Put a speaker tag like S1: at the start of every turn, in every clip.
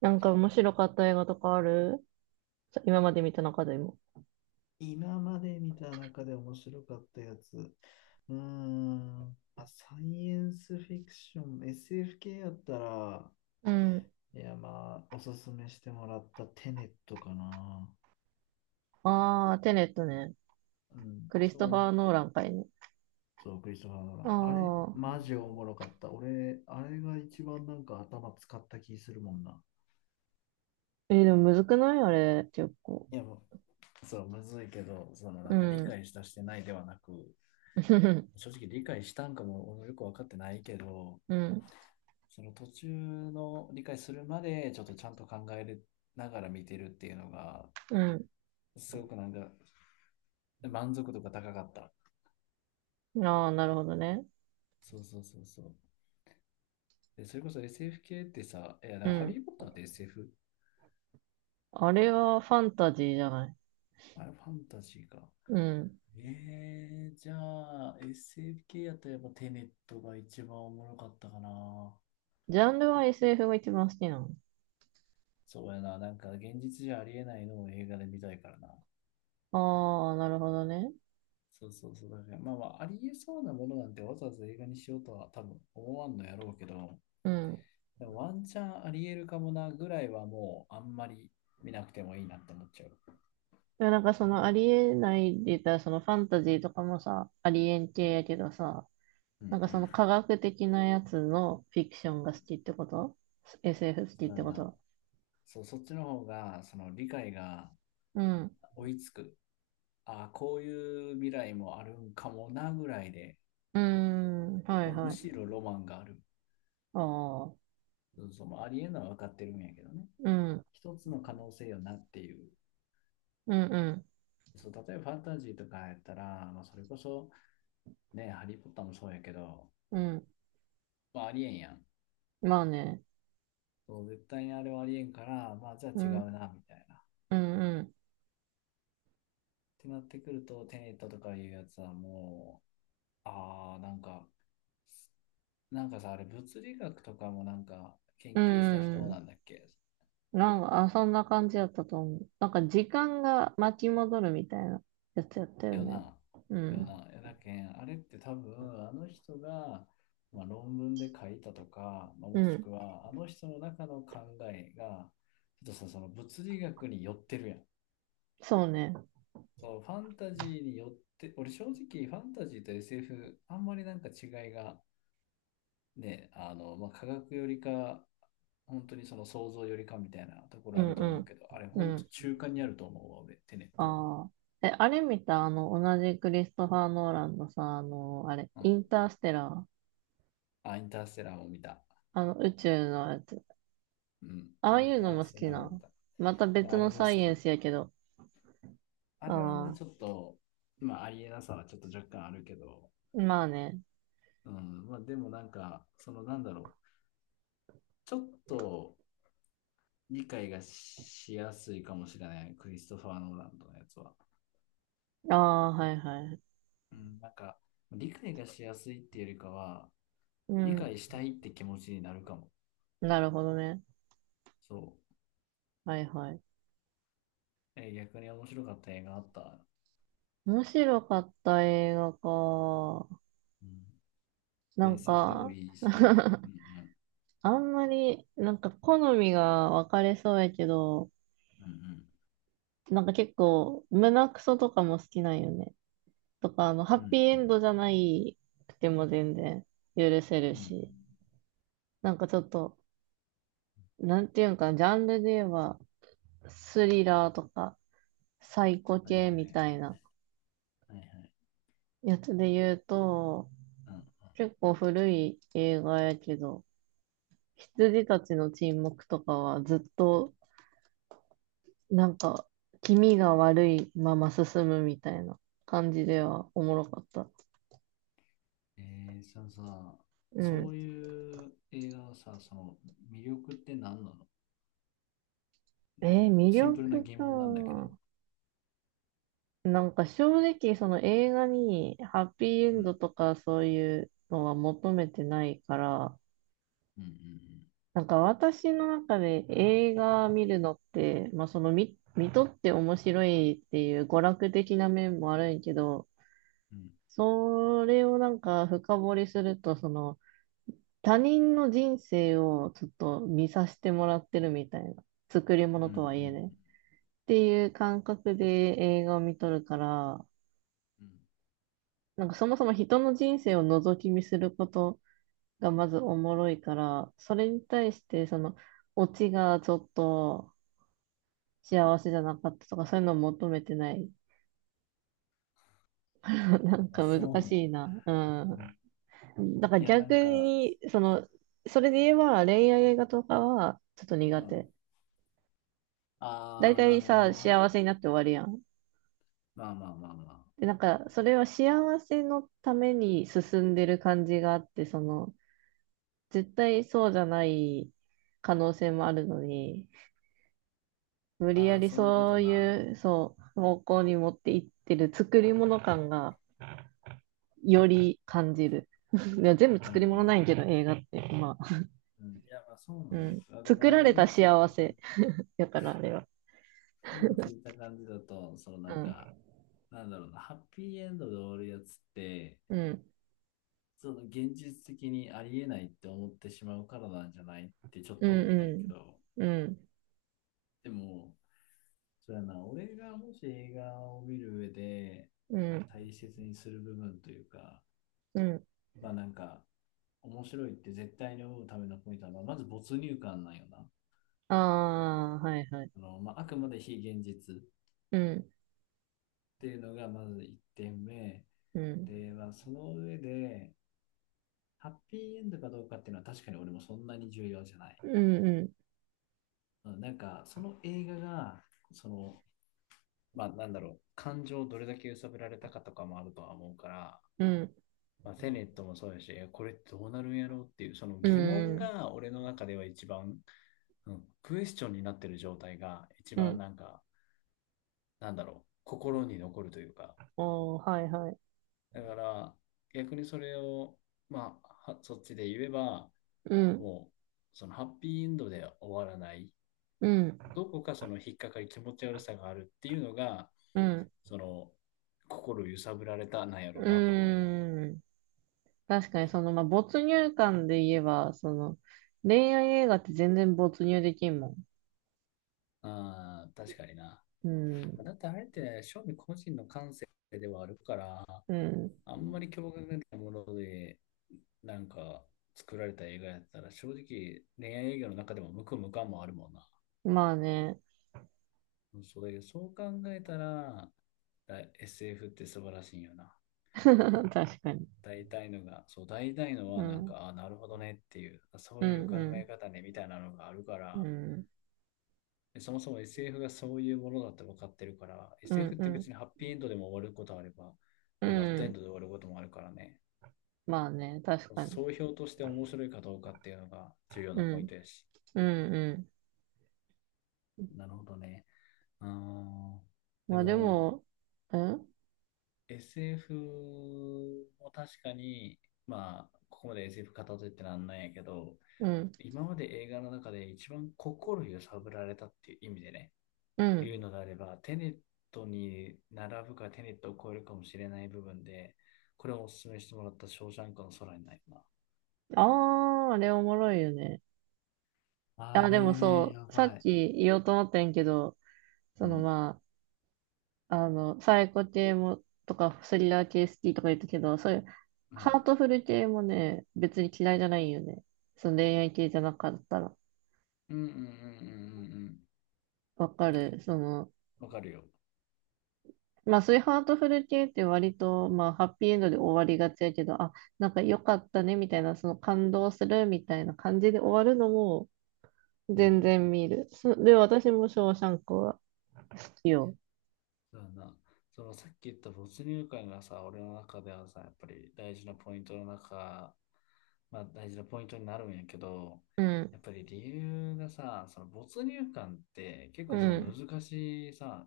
S1: なんか面白かった映画とかあるさ今まで見た中でも。
S2: 今まで見た中で面白かったやつ。うーん、まあ、サイエンスフィクション、SF 系やったら、
S1: うん。
S2: いや、まあ、おすすめしてもらったテネットかな。
S1: ああ、テネットね。
S2: うん、
S1: クリストファー・
S2: そ
S1: ノー
S2: う、
S1: ランかいね。
S2: そう、クリストファー・ノーラ
S1: あ
S2: ンあれ、
S1: あ。
S2: マジおもろかった。俺、あれが一番なんか頭使った気するもんな。
S1: でもむずくないあれ、結構。
S2: いやもう、そう、むずいけど、そのな
S1: う
S2: んか理
S1: ん。
S2: 解したしてないではなく、正 直理解したんかも俺もよく分かってないけど、
S1: うん。
S2: その途中の理解するまでちょっとちゃんと考えながら見てるっていうのが
S1: う
S2: すごくなんか満足度が高かった。
S1: ん。ああ、なるほどね。
S2: そうそうそうそう。で、それこそ SF 系ってさ、いや、だか
S1: う
S2: らハリ
S1: ん。
S2: ー・ポッターって SF？
S1: あれはファンタジーじゃない。
S2: あれファンタジーか。
S1: うん。
S2: じゃあ SF 系やったらやっぱテネットが一番おもろかったかな。
S1: ジャンルは SF が一番好きなの。
S2: そうやな、なんか現実じゃありえないのを映画で見たいからな。
S1: ああ、なるほどね。
S2: そうそうそう。だからまあまあ、ありえそうなものなんてわざわざ映画にしようとは多分思わんのやろうけど、
S1: うん。
S2: ワンチャンありえるかもなぐらいはもうあんまり見なくてもいいなって思っちゃう。
S1: でもなんかそのありえないで言ったら、そのファンタジーとかもさ、ありえん系やけどさ、
S2: うんうんう
S1: な
S2: ん。
S1: んかその科学的なやつのフィクションが好きってこと？ SF 好き
S2: そう
S1: っ
S2: だ
S1: てこ
S2: な。
S1: と
S2: そう、そっちの方がその理解が
S1: うん。
S2: 追いつく。ああ、こういう未来もあるんかもなぐらいで、
S1: うーん。はい
S2: とむ
S1: は
S2: し
S1: い。
S2: ろロマンがある。
S1: ああ。
S2: そうそう、まあありえんのは分かってるんやけどね。
S1: うん。
S2: 一つの可能性よなっていう。
S1: うん
S2: そう、例えばファンタジーとかやったら、まあ、それこそね、ハリー・ポッターもそうやけど、
S1: うん。うん。
S2: まあ、ありえんやん。
S1: まあね。
S2: そう、絶対にあれはありえんから、まあ、じゃあ
S1: う
S2: 違う
S1: ん。
S2: な、みたいな。
S1: うんうん。
S2: てなってくると、テネットとかいうやつはもう、ああ、なんか、なんかさ、あれ、物理学とかもなんか
S1: う
S2: 研究した人な
S1: ん。
S2: んだっけ
S1: なんか、そんな感じやったと思う。なんか時間が巻き戻るみたいなやつやったよ
S2: よ
S1: ね。
S2: な、
S1: うん。
S2: よなけん、あれって多分、あの人が、まあ、論文で書いたとか、まあ、
S1: う
S2: もし
S1: ん。
S2: くは、あの人の中の考えが、ちょっとさ、その物理学に寄ってるやん。
S1: そうね。
S2: そう、ファンタジーに寄って、俺正直ファンタジーと SF、あんまりなんか違いがね、まあ、科学よりか、本当にその想像よりかみたいなとこ
S1: う
S2: ろあ
S1: ん
S2: る
S1: う
S2: と思うけど、あれ、
S1: ん。う
S2: 本当
S1: ん。
S2: 中間にあると思うわ、俺、テネット
S1: ああ。え、あれ見た、同じクリストファー・ノーランのさ、あの、あれ、
S2: は。う
S1: イン
S2: ん。
S1: ターステラー、
S2: あ、インターステラーも見た。
S1: 宇宙のやつ。
S2: うん。
S1: あ
S2: イ
S1: あい
S2: ン
S1: うの
S2: ター
S1: も好
S2: ステ
S1: き
S2: ラーも
S1: な。
S2: 見た。
S1: また別
S2: あれ
S1: の
S2: も
S1: サ
S2: 好
S1: イエ
S2: き。
S1: ンスやけど。
S2: あれはな、
S1: ああ、
S2: ちょっと、まあ、ありえなさはちょっと若干あるけど、
S1: まあね。
S2: うん。まあ、でもなんか、その、なんだろう。ちょっと理解がしやすいかもしれない、クリストファー・ノーランドのやつは。
S1: ああ、はいはい。
S2: うん。なんか、理解がしやすいっていうよりかは、
S1: う
S2: 理
S1: ん、
S2: 解したいって気持ちになるかも。
S1: なるほどね。
S2: そ
S1: はいはい。
S2: う。逆に面白かった映画あった。
S1: 面白かった映画か。
S2: うんまあ、
S1: なん
S2: SF でも
S1: か、
S2: いいし。うん
S1: あんまり、なんか好みが分かれそうやけど、
S2: うん
S1: なんか結構、胸クソとかも好きなんよね。とか、あの、ハ
S2: うんう
S1: ッピーエ
S2: ん
S1: ンドじゃないくても全然許せる
S2: うんう
S1: し、
S2: ん
S1: なんかちょっと、なんていうんかな、ジャンルで言えば、スリラーとか、サイコ
S2: はいは
S1: 系み
S2: い
S1: たいな
S2: はいはい。
S1: やつで言うと、
S2: うん
S1: 結構古い映画やけど、羊たちの沈黙とかはずっと、なんか、気味が悪いまま進むみたいな感じではおもろかった。
S2: そのさ、
S1: う
S2: そ
S1: ん。
S2: ういう映画のさ、その魅力って何なの。なんか
S1: 魅
S2: シンプルな
S1: 力
S2: 疑問なんだけ
S1: か。
S2: ど。
S1: なんか正直その映画にハッピーエ
S2: う
S1: ンド
S2: ん
S1: とかそういうのは求めてないから、
S2: うんうん
S1: なんか私の中で映画見るのって、まあその見とって面白いっていう娯楽的な面もあるんやけど、
S2: うん
S1: それをなんか深掘りすると、その他人の人生をちょっと見させてもらってるみたいな、作り
S2: うん
S1: 物
S2: うんう
S1: とはいえね。っ
S2: ん
S1: ていう感覚で映画を見とるから、
S2: うん。
S1: なんかそもそも人の人生を覗き見することがまずおもろいから、それに対してそのオチがちょっと幸せじゃなかったとかそういうのを求めてない。なん
S2: まあ、
S1: か
S2: そう
S1: 難
S2: な
S1: し
S2: の。
S1: いな。
S2: うん、
S1: うん。だから
S2: いや、な
S1: 逆
S2: んか、
S1: に、その、それで言えば恋愛映画とかはちょっと
S2: う
S1: 苦
S2: ん。
S1: 手。大
S2: ああ、な
S1: 体
S2: るほど
S1: さ、
S2: な。
S1: 幸せになって終わりやん。
S2: まあまあまあまあ。
S1: で、なんかそれは幸せのために進んでる感じがあって、その、絶対そうじゃない可能性もあるのに、無理や
S2: ああ、
S1: り
S2: そういうこ
S1: そ
S2: と
S1: う
S2: な。
S1: いう、そう、方向に持っていってる作り物感がより感じる。いや、全部
S2: なる
S1: 作
S2: ほ
S1: り
S2: ど
S1: 物な
S2: な。
S1: いけど、映画って。まあ、
S2: うん、いや、まあそうな
S1: う
S2: んだ
S1: ん。
S2: けど、あでも
S1: 作
S2: なん
S1: ら
S2: か
S1: れた
S2: 今聞い
S1: 幸
S2: た感
S1: せ。
S2: じ、
S1: だから、あれは。
S2: 今聞いた感じだと、その
S1: う
S2: なんか、
S1: ん。
S2: なんだろうな、ハッピーエンドで終わるやつって、
S1: うん。
S2: その現実的にありえないって思ってしまうからなんじゃないってちょっ
S1: う
S2: と思ったんやけ
S1: ん。
S2: ど、
S1: うん。
S2: でも、そうやな、俺がもし映画を見る上で
S1: うん。
S2: 大切にする部分というか、
S1: うん。
S2: まあなんか、面白いって絶対に思うためのポイントは、まあまず没入感なんよな。
S1: ああー、はいはい。
S2: まあ、あくまで非現実。
S1: うん。
S2: っていうのがまず1点目。
S1: うん。
S2: で、まあ、その上で、ハッピーエンドかどうかっていうのは確かに俺もそんなに重要じゃない。
S1: うん。うん。
S2: うんなんか、その映画が、その、まあ、なんだろう、感情をどれだけ揺さぶられたかとかもあるとは思うから、
S1: うん。
S2: まあ、テネットもそうやし、これどうなるんやろうっていう、その
S1: う
S2: 疑問
S1: ん。
S2: が俺の中では一番、うん、クエスチョンになってる状態が一
S1: う
S2: 番
S1: ん。
S2: なんか、なんだろう、心に残るというか、
S1: おー、はいはい。
S2: だから、逆にそれを、まあ、はそっちで言えば、
S1: うん。
S2: もう、そのハッピーエンドで終わらない、
S1: うん。
S2: どこかその引っかかり、気持ち悪さがあるっていうのが、
S1: うん。
S2: その、心揺さぶられたなんやろうなと思うわ。
S1: うん。確かに、その、まあ、没入感で言えば、その、恋愛映画って全然没入できんも
S2: ああ、確かにな。
S1: ん。うん。
S2: だってあれって、正味個人の感性ではあるから、
S1: うん。
S2: あんまり共感がないもので、なんか作られた映画やったら、正直恋愛映画の中でも無垢無感もあるもんな。
S1: まあね。
S2: それ、そう考えたら、あ SF って素晴らしいんよな。
S1: 確かに。
S2: 大体のが、そう、大体の
S1: う
S2: はなん
S1: ん。
S2: か、あ、なるほどねっていう、そ
S1: うん、
S2: ういう考
S1: う
S2: え
S1: ん。
S2: 方ねみたいなのがあるか
S1: う
S2: ら、
S1: ん。
S2: でそもそも SF がそういうものだって分かってるから、
S1: うん、
S2: SF っ
S1: う
S2: て別
S1: ん。
S2: にハッピーエンドでも終わることあれば、
S1: う
S2: ね、バッドエン
S1: ん
S2: ドで終わることもあるからね、
S1: まあね。確かに。
S2: 総評として面白いかどうかっていうのが重要
S1: う
S2: なポイン
S1: ん。
S2: トやし。
S1: うん、うん。
S2: なるほどね。うーん。で
S1: まあで
S2: も、
S1: も、うん
S2: SF も確かに、まあ、ここまで SF 語ってってなんないんやけど、
S1: うん。
S2: 今まで映画の中で一番心揺さぶられたっていう意味でね、
S1: う
S2: い
S1: ん。
S2: うのであれば、テネットに並ぶかテネットを超えるかもしれない部分で、これをお勧めしてもらったショーシャンクの空にないな。
S1: ああ、あれおもろいよね。
S2: あ
S1: あ、
S2: れ
S1: でも
S2: ね、
S1: そ
S2: や
S1: う、さ
S2: ば
S1: っ
S2: い。
S1: き言おうと思ったんやけど、
S2: う
S1: その
S2: ん。
S1: まあ、サイコ系も、スリラー系好きとか言ったけど、そういう、
S2: う
S1: ハ
S2: ん。
S1: ートフル系もね、別に嫌いじゃないよね。その恋愛系じゃなかったら。
S2: うんうんうんうんうん
S1: わかる。その、
S2: うん。わかるよ。
S1: まあそういうハートフル系って割と、まあハッピーエンドで終わりがちやけど、あ、なんか良かったねみたいな、その感動するみたいな感じで終わるのも
S2: う
S1: 全
S2: ん。
S1: 然見る。そで、私もショーシャンクは好きよ。
S2: だからな、そのさっき言った没入感がさ、俺の中ではさ、やっぱり大事なポイントの中、まあ大事なポイントになるんやけど、
S1: うん、
S2: やっぱり理由がさ、その没入感って結
S1: う
S2: 構その
S1: ん、
S2: 難しいさ、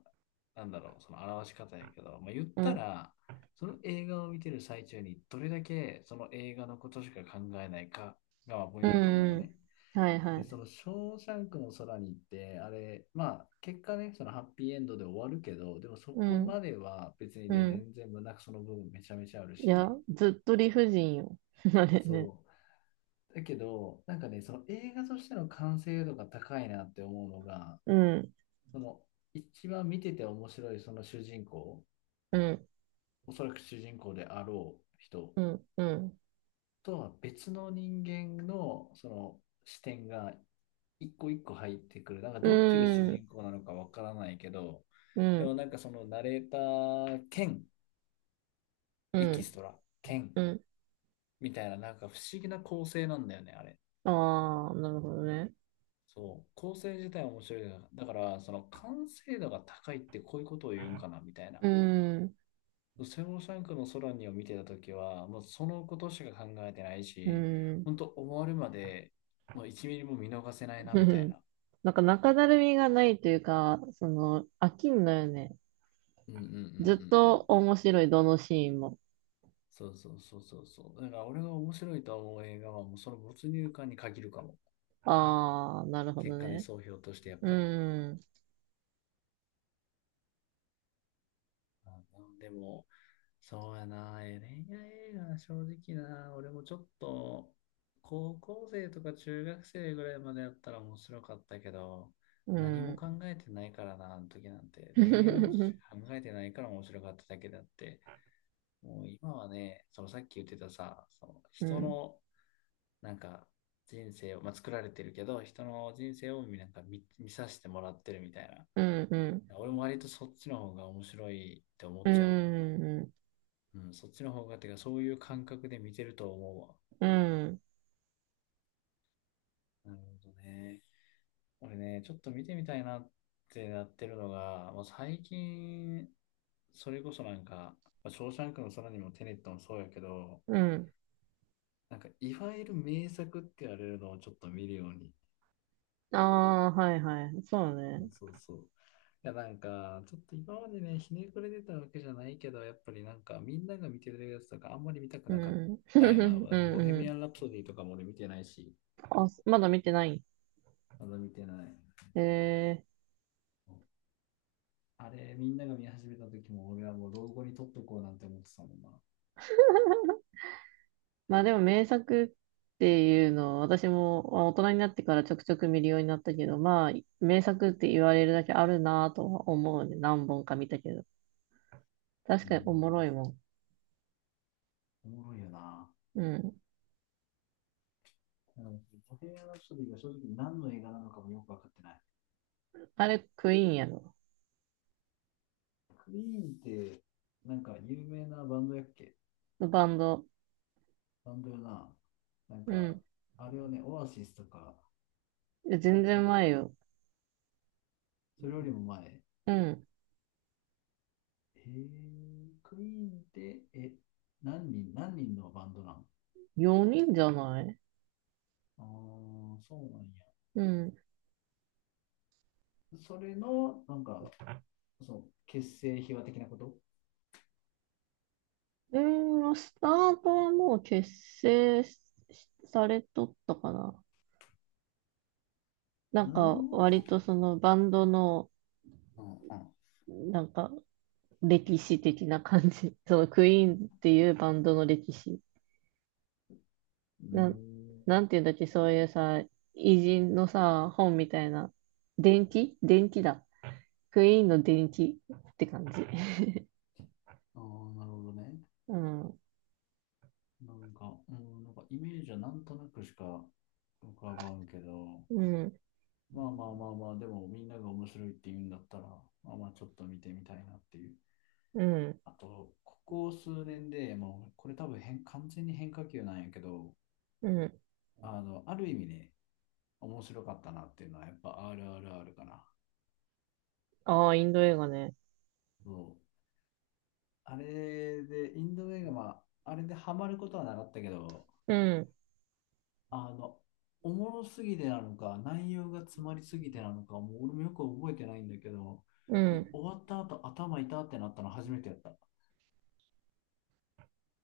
S2: なんだろう、その表し方やけど、まあ、言っ
S1: う
S2: た
S1: ん、
S2: ら、その映画を見てる最中にどれだけその映画のことしか考えないかがまあポイ
S1: う
S2: ン
S1: ん、
S2: トだと思うよ
S1: うん
S2: ね。
S1: はいは
S2: で、そ
S1: い。
S2: の、ショーシャンクの空に行って、あれ、まあ、結果ね、そのハッピーエンドで終わるけど、でもそ
S1: う
S2: こ
S1: ん、
S2: までは別に
S1: う
S2: ね、
S1: ん。
S2: 全然胸くその部分めちゃめちゃある
S1: いや、
S2: し、
S1: ずっと理不尽よ。あれね。
S2: そう。だけど、なんかね、その映画としての完成度が高いなって思うのが、
S1: うん、
S2: その、一番見てて面白いその主人公、
S1: うん、
S2: おそらく主人公であろう人
S1: うん、うん。
S2: とは別の人間のその視点が一個一個入ってくる。なんか
S1: う
S2: どっちが主
S1: ん、
S2: 人公なのかわからないけど、
S1: う
S2: でも
S1: ん、
S2: なんかそのナレーター兼
S1: う
S2: エキ
S1: ん、
S2: ストラ兼
S1: うん。
S2: みたいななんか不思議な構成なんだよね、あれ。
S1: ああ、なるほどね。
S2: そう。構成自体は面白いな。だからその完成度が高いってこういうことを言うんかなみたいな。
S1: うん、
S2: セモシャンクの空にを見てたときは、もうそのことしか考えてない
S1: う
S2: し、
S1: ん。
S2: 本当終わるまで、もう1ミリも見逃せないな
S1: ふ
S2: みたい
S1: ふ
S2: な。
S1: なんか中だるみがないというか、その、飽きんのよね。
S2: うんうんうんうんう
S1: ずっと
S2: ん。
S1: 面白い、どのシーンも。
S2: そうそうそうそうそう。だから俺が面白いと思う映画はもうその没入感に限るかも。
S1: ああ、なるほ
S2: 結
S1: ど
S2: 果ね、
S1: ね。
S2: 総評としてやっ
S1: う
S2: ぱり。
S1: ん、
S2: あ、でも、そうやな、恋愛映画、正直な、俺もちょっと、高校生とか中学生ぐらいまでやったら面白かったけど、
S1: う
S2: 何も
S1: ん。
S2: 考えてないからな、あの時なんて。
S1: う
S2: 恋愛のことし
S1: ん、
S2: か考えてないから面白かっただけであって、もう今はね、そのさっき言ってたさ、その
S1: う
S2: 人
S1: ん、
S2: のなんか人生を、まあ、作られてるけど、人の人生をなんか見させてもらってるみたい
S1: うん、うん、
S2: な。俺も割とそっちの方が面白いって思
S1: う
S2: っちゃう。
S1: ん、
S2: うん、そっちの方がっていうか、そういう感覚で見てると思うわ。
S1: うん。
S2: なるほどね。俺ね、ちょっと見てみたいなってなってるのが、まあ、最近、それこそなんか、まあ、ショーシャンクの空にもテネットもそうやけど、
S1: うん
S2: なんかいわゆる名作って言われるのをちょっと見るように。
S1: ああ、はいはい。そう
S2: そ
S1: ね。
S2: うそうそう。いや、なんか、ちょっと今までね、ひねくれてたわけじゃないけど、やっぱりなんか、みんなが見てるやつとか、あんまり見たく
S1: う
S2: なかっ
S1: ん。
S2: たよな。
S1: う
S2: ボヘ
S1: んう
S2: ミア
S1: ん。
S2: ン・ラプソディとかも俺見てないし、
S1: あ、すまだ見てない。
S2: まだ見てない。
S1: ええ
S2: あれ、みんなが見始めた時も、俺はもう老後に撮っとこうなんて思ってたもんな。
S1: まあでも名作っていうのは私もまあ大人になってからちょくちょく見るようになったけど、まあ名作って言われるだけあるなぁとは思うね。何本か見たけど。確
S2: う
S1: かにおもろ
S2: ん、
S1: いもん。
S2: おもろいよな。
S1: うん。
S2: なんかボヘミアン・ラプソディが正直何の映画なのかもよくわかってない。
S1: あれクイーンやろ。
S2: クイーンって、なんか有名なバンドやっけ？
S1: バンド。
S2: バンドよな。なん
S1: う
S2: か、
S1: ん。
S2: あれをね、オアシスとか、
S1: いや
S2: あ
S1: 全
S2: れ違っ
S1: 然
S2: たっ
S1: 前
S2: け？
S1: よ。
S2: それよりも前。へ
S1: うん。
S2: えー、クイーンって、何人のバンドなん？あ
S1: 4人じゃない
S2: あ、そうなんや。
S1: うん。
S2: それの、なんか、その、結成秘話的なこと。
S1: うーん、スタートはもう結成されとったかな。な
S2: う
S1: ん
S2: ー
S1: か、割
S2: ん。
S1: とそのバンドの、
S2: うん、うん。
S1: なんか、歴史的な感じ。そのクイーンっていうバンドの歴史。
S2: うー
S1: なん、
S2: ん。
S1: なんていうんだっけ、そういうさ、偉人のさ、本みたいな。伝記だ。クイーンの伝記って感じ。
S2: ああ、なるほどね。
S1: うん、
S2: なんか、うん、なんかイメージはなんとなくしか浮かばんけど、
S1: うん、
S2: まあまあまあまあ、でもみんなが面白いって言うんだったら、まあまあちょっと見てみたいなっていう。
S1: うん、
S2: あと、ここ数年でもう、これ多分完全に変化球なんやけど、
S1: うん。
S2: ある意味ね、面白かったなっていうのは、やっぱ RRR かな。
S1: ああ、インド映画ね。
S2: そう。あれで、インド映画、まあ、あれでハマることはなかったけど、
S1: うん、
S2: あの、おもろすぎてなのか、内容が詰まりすぎてなのか、もう俺もよく覚えてないんだけど、
S1: う
S2: 終
S1: ん。
S2: わった後頭痛ってなったの初めてやった。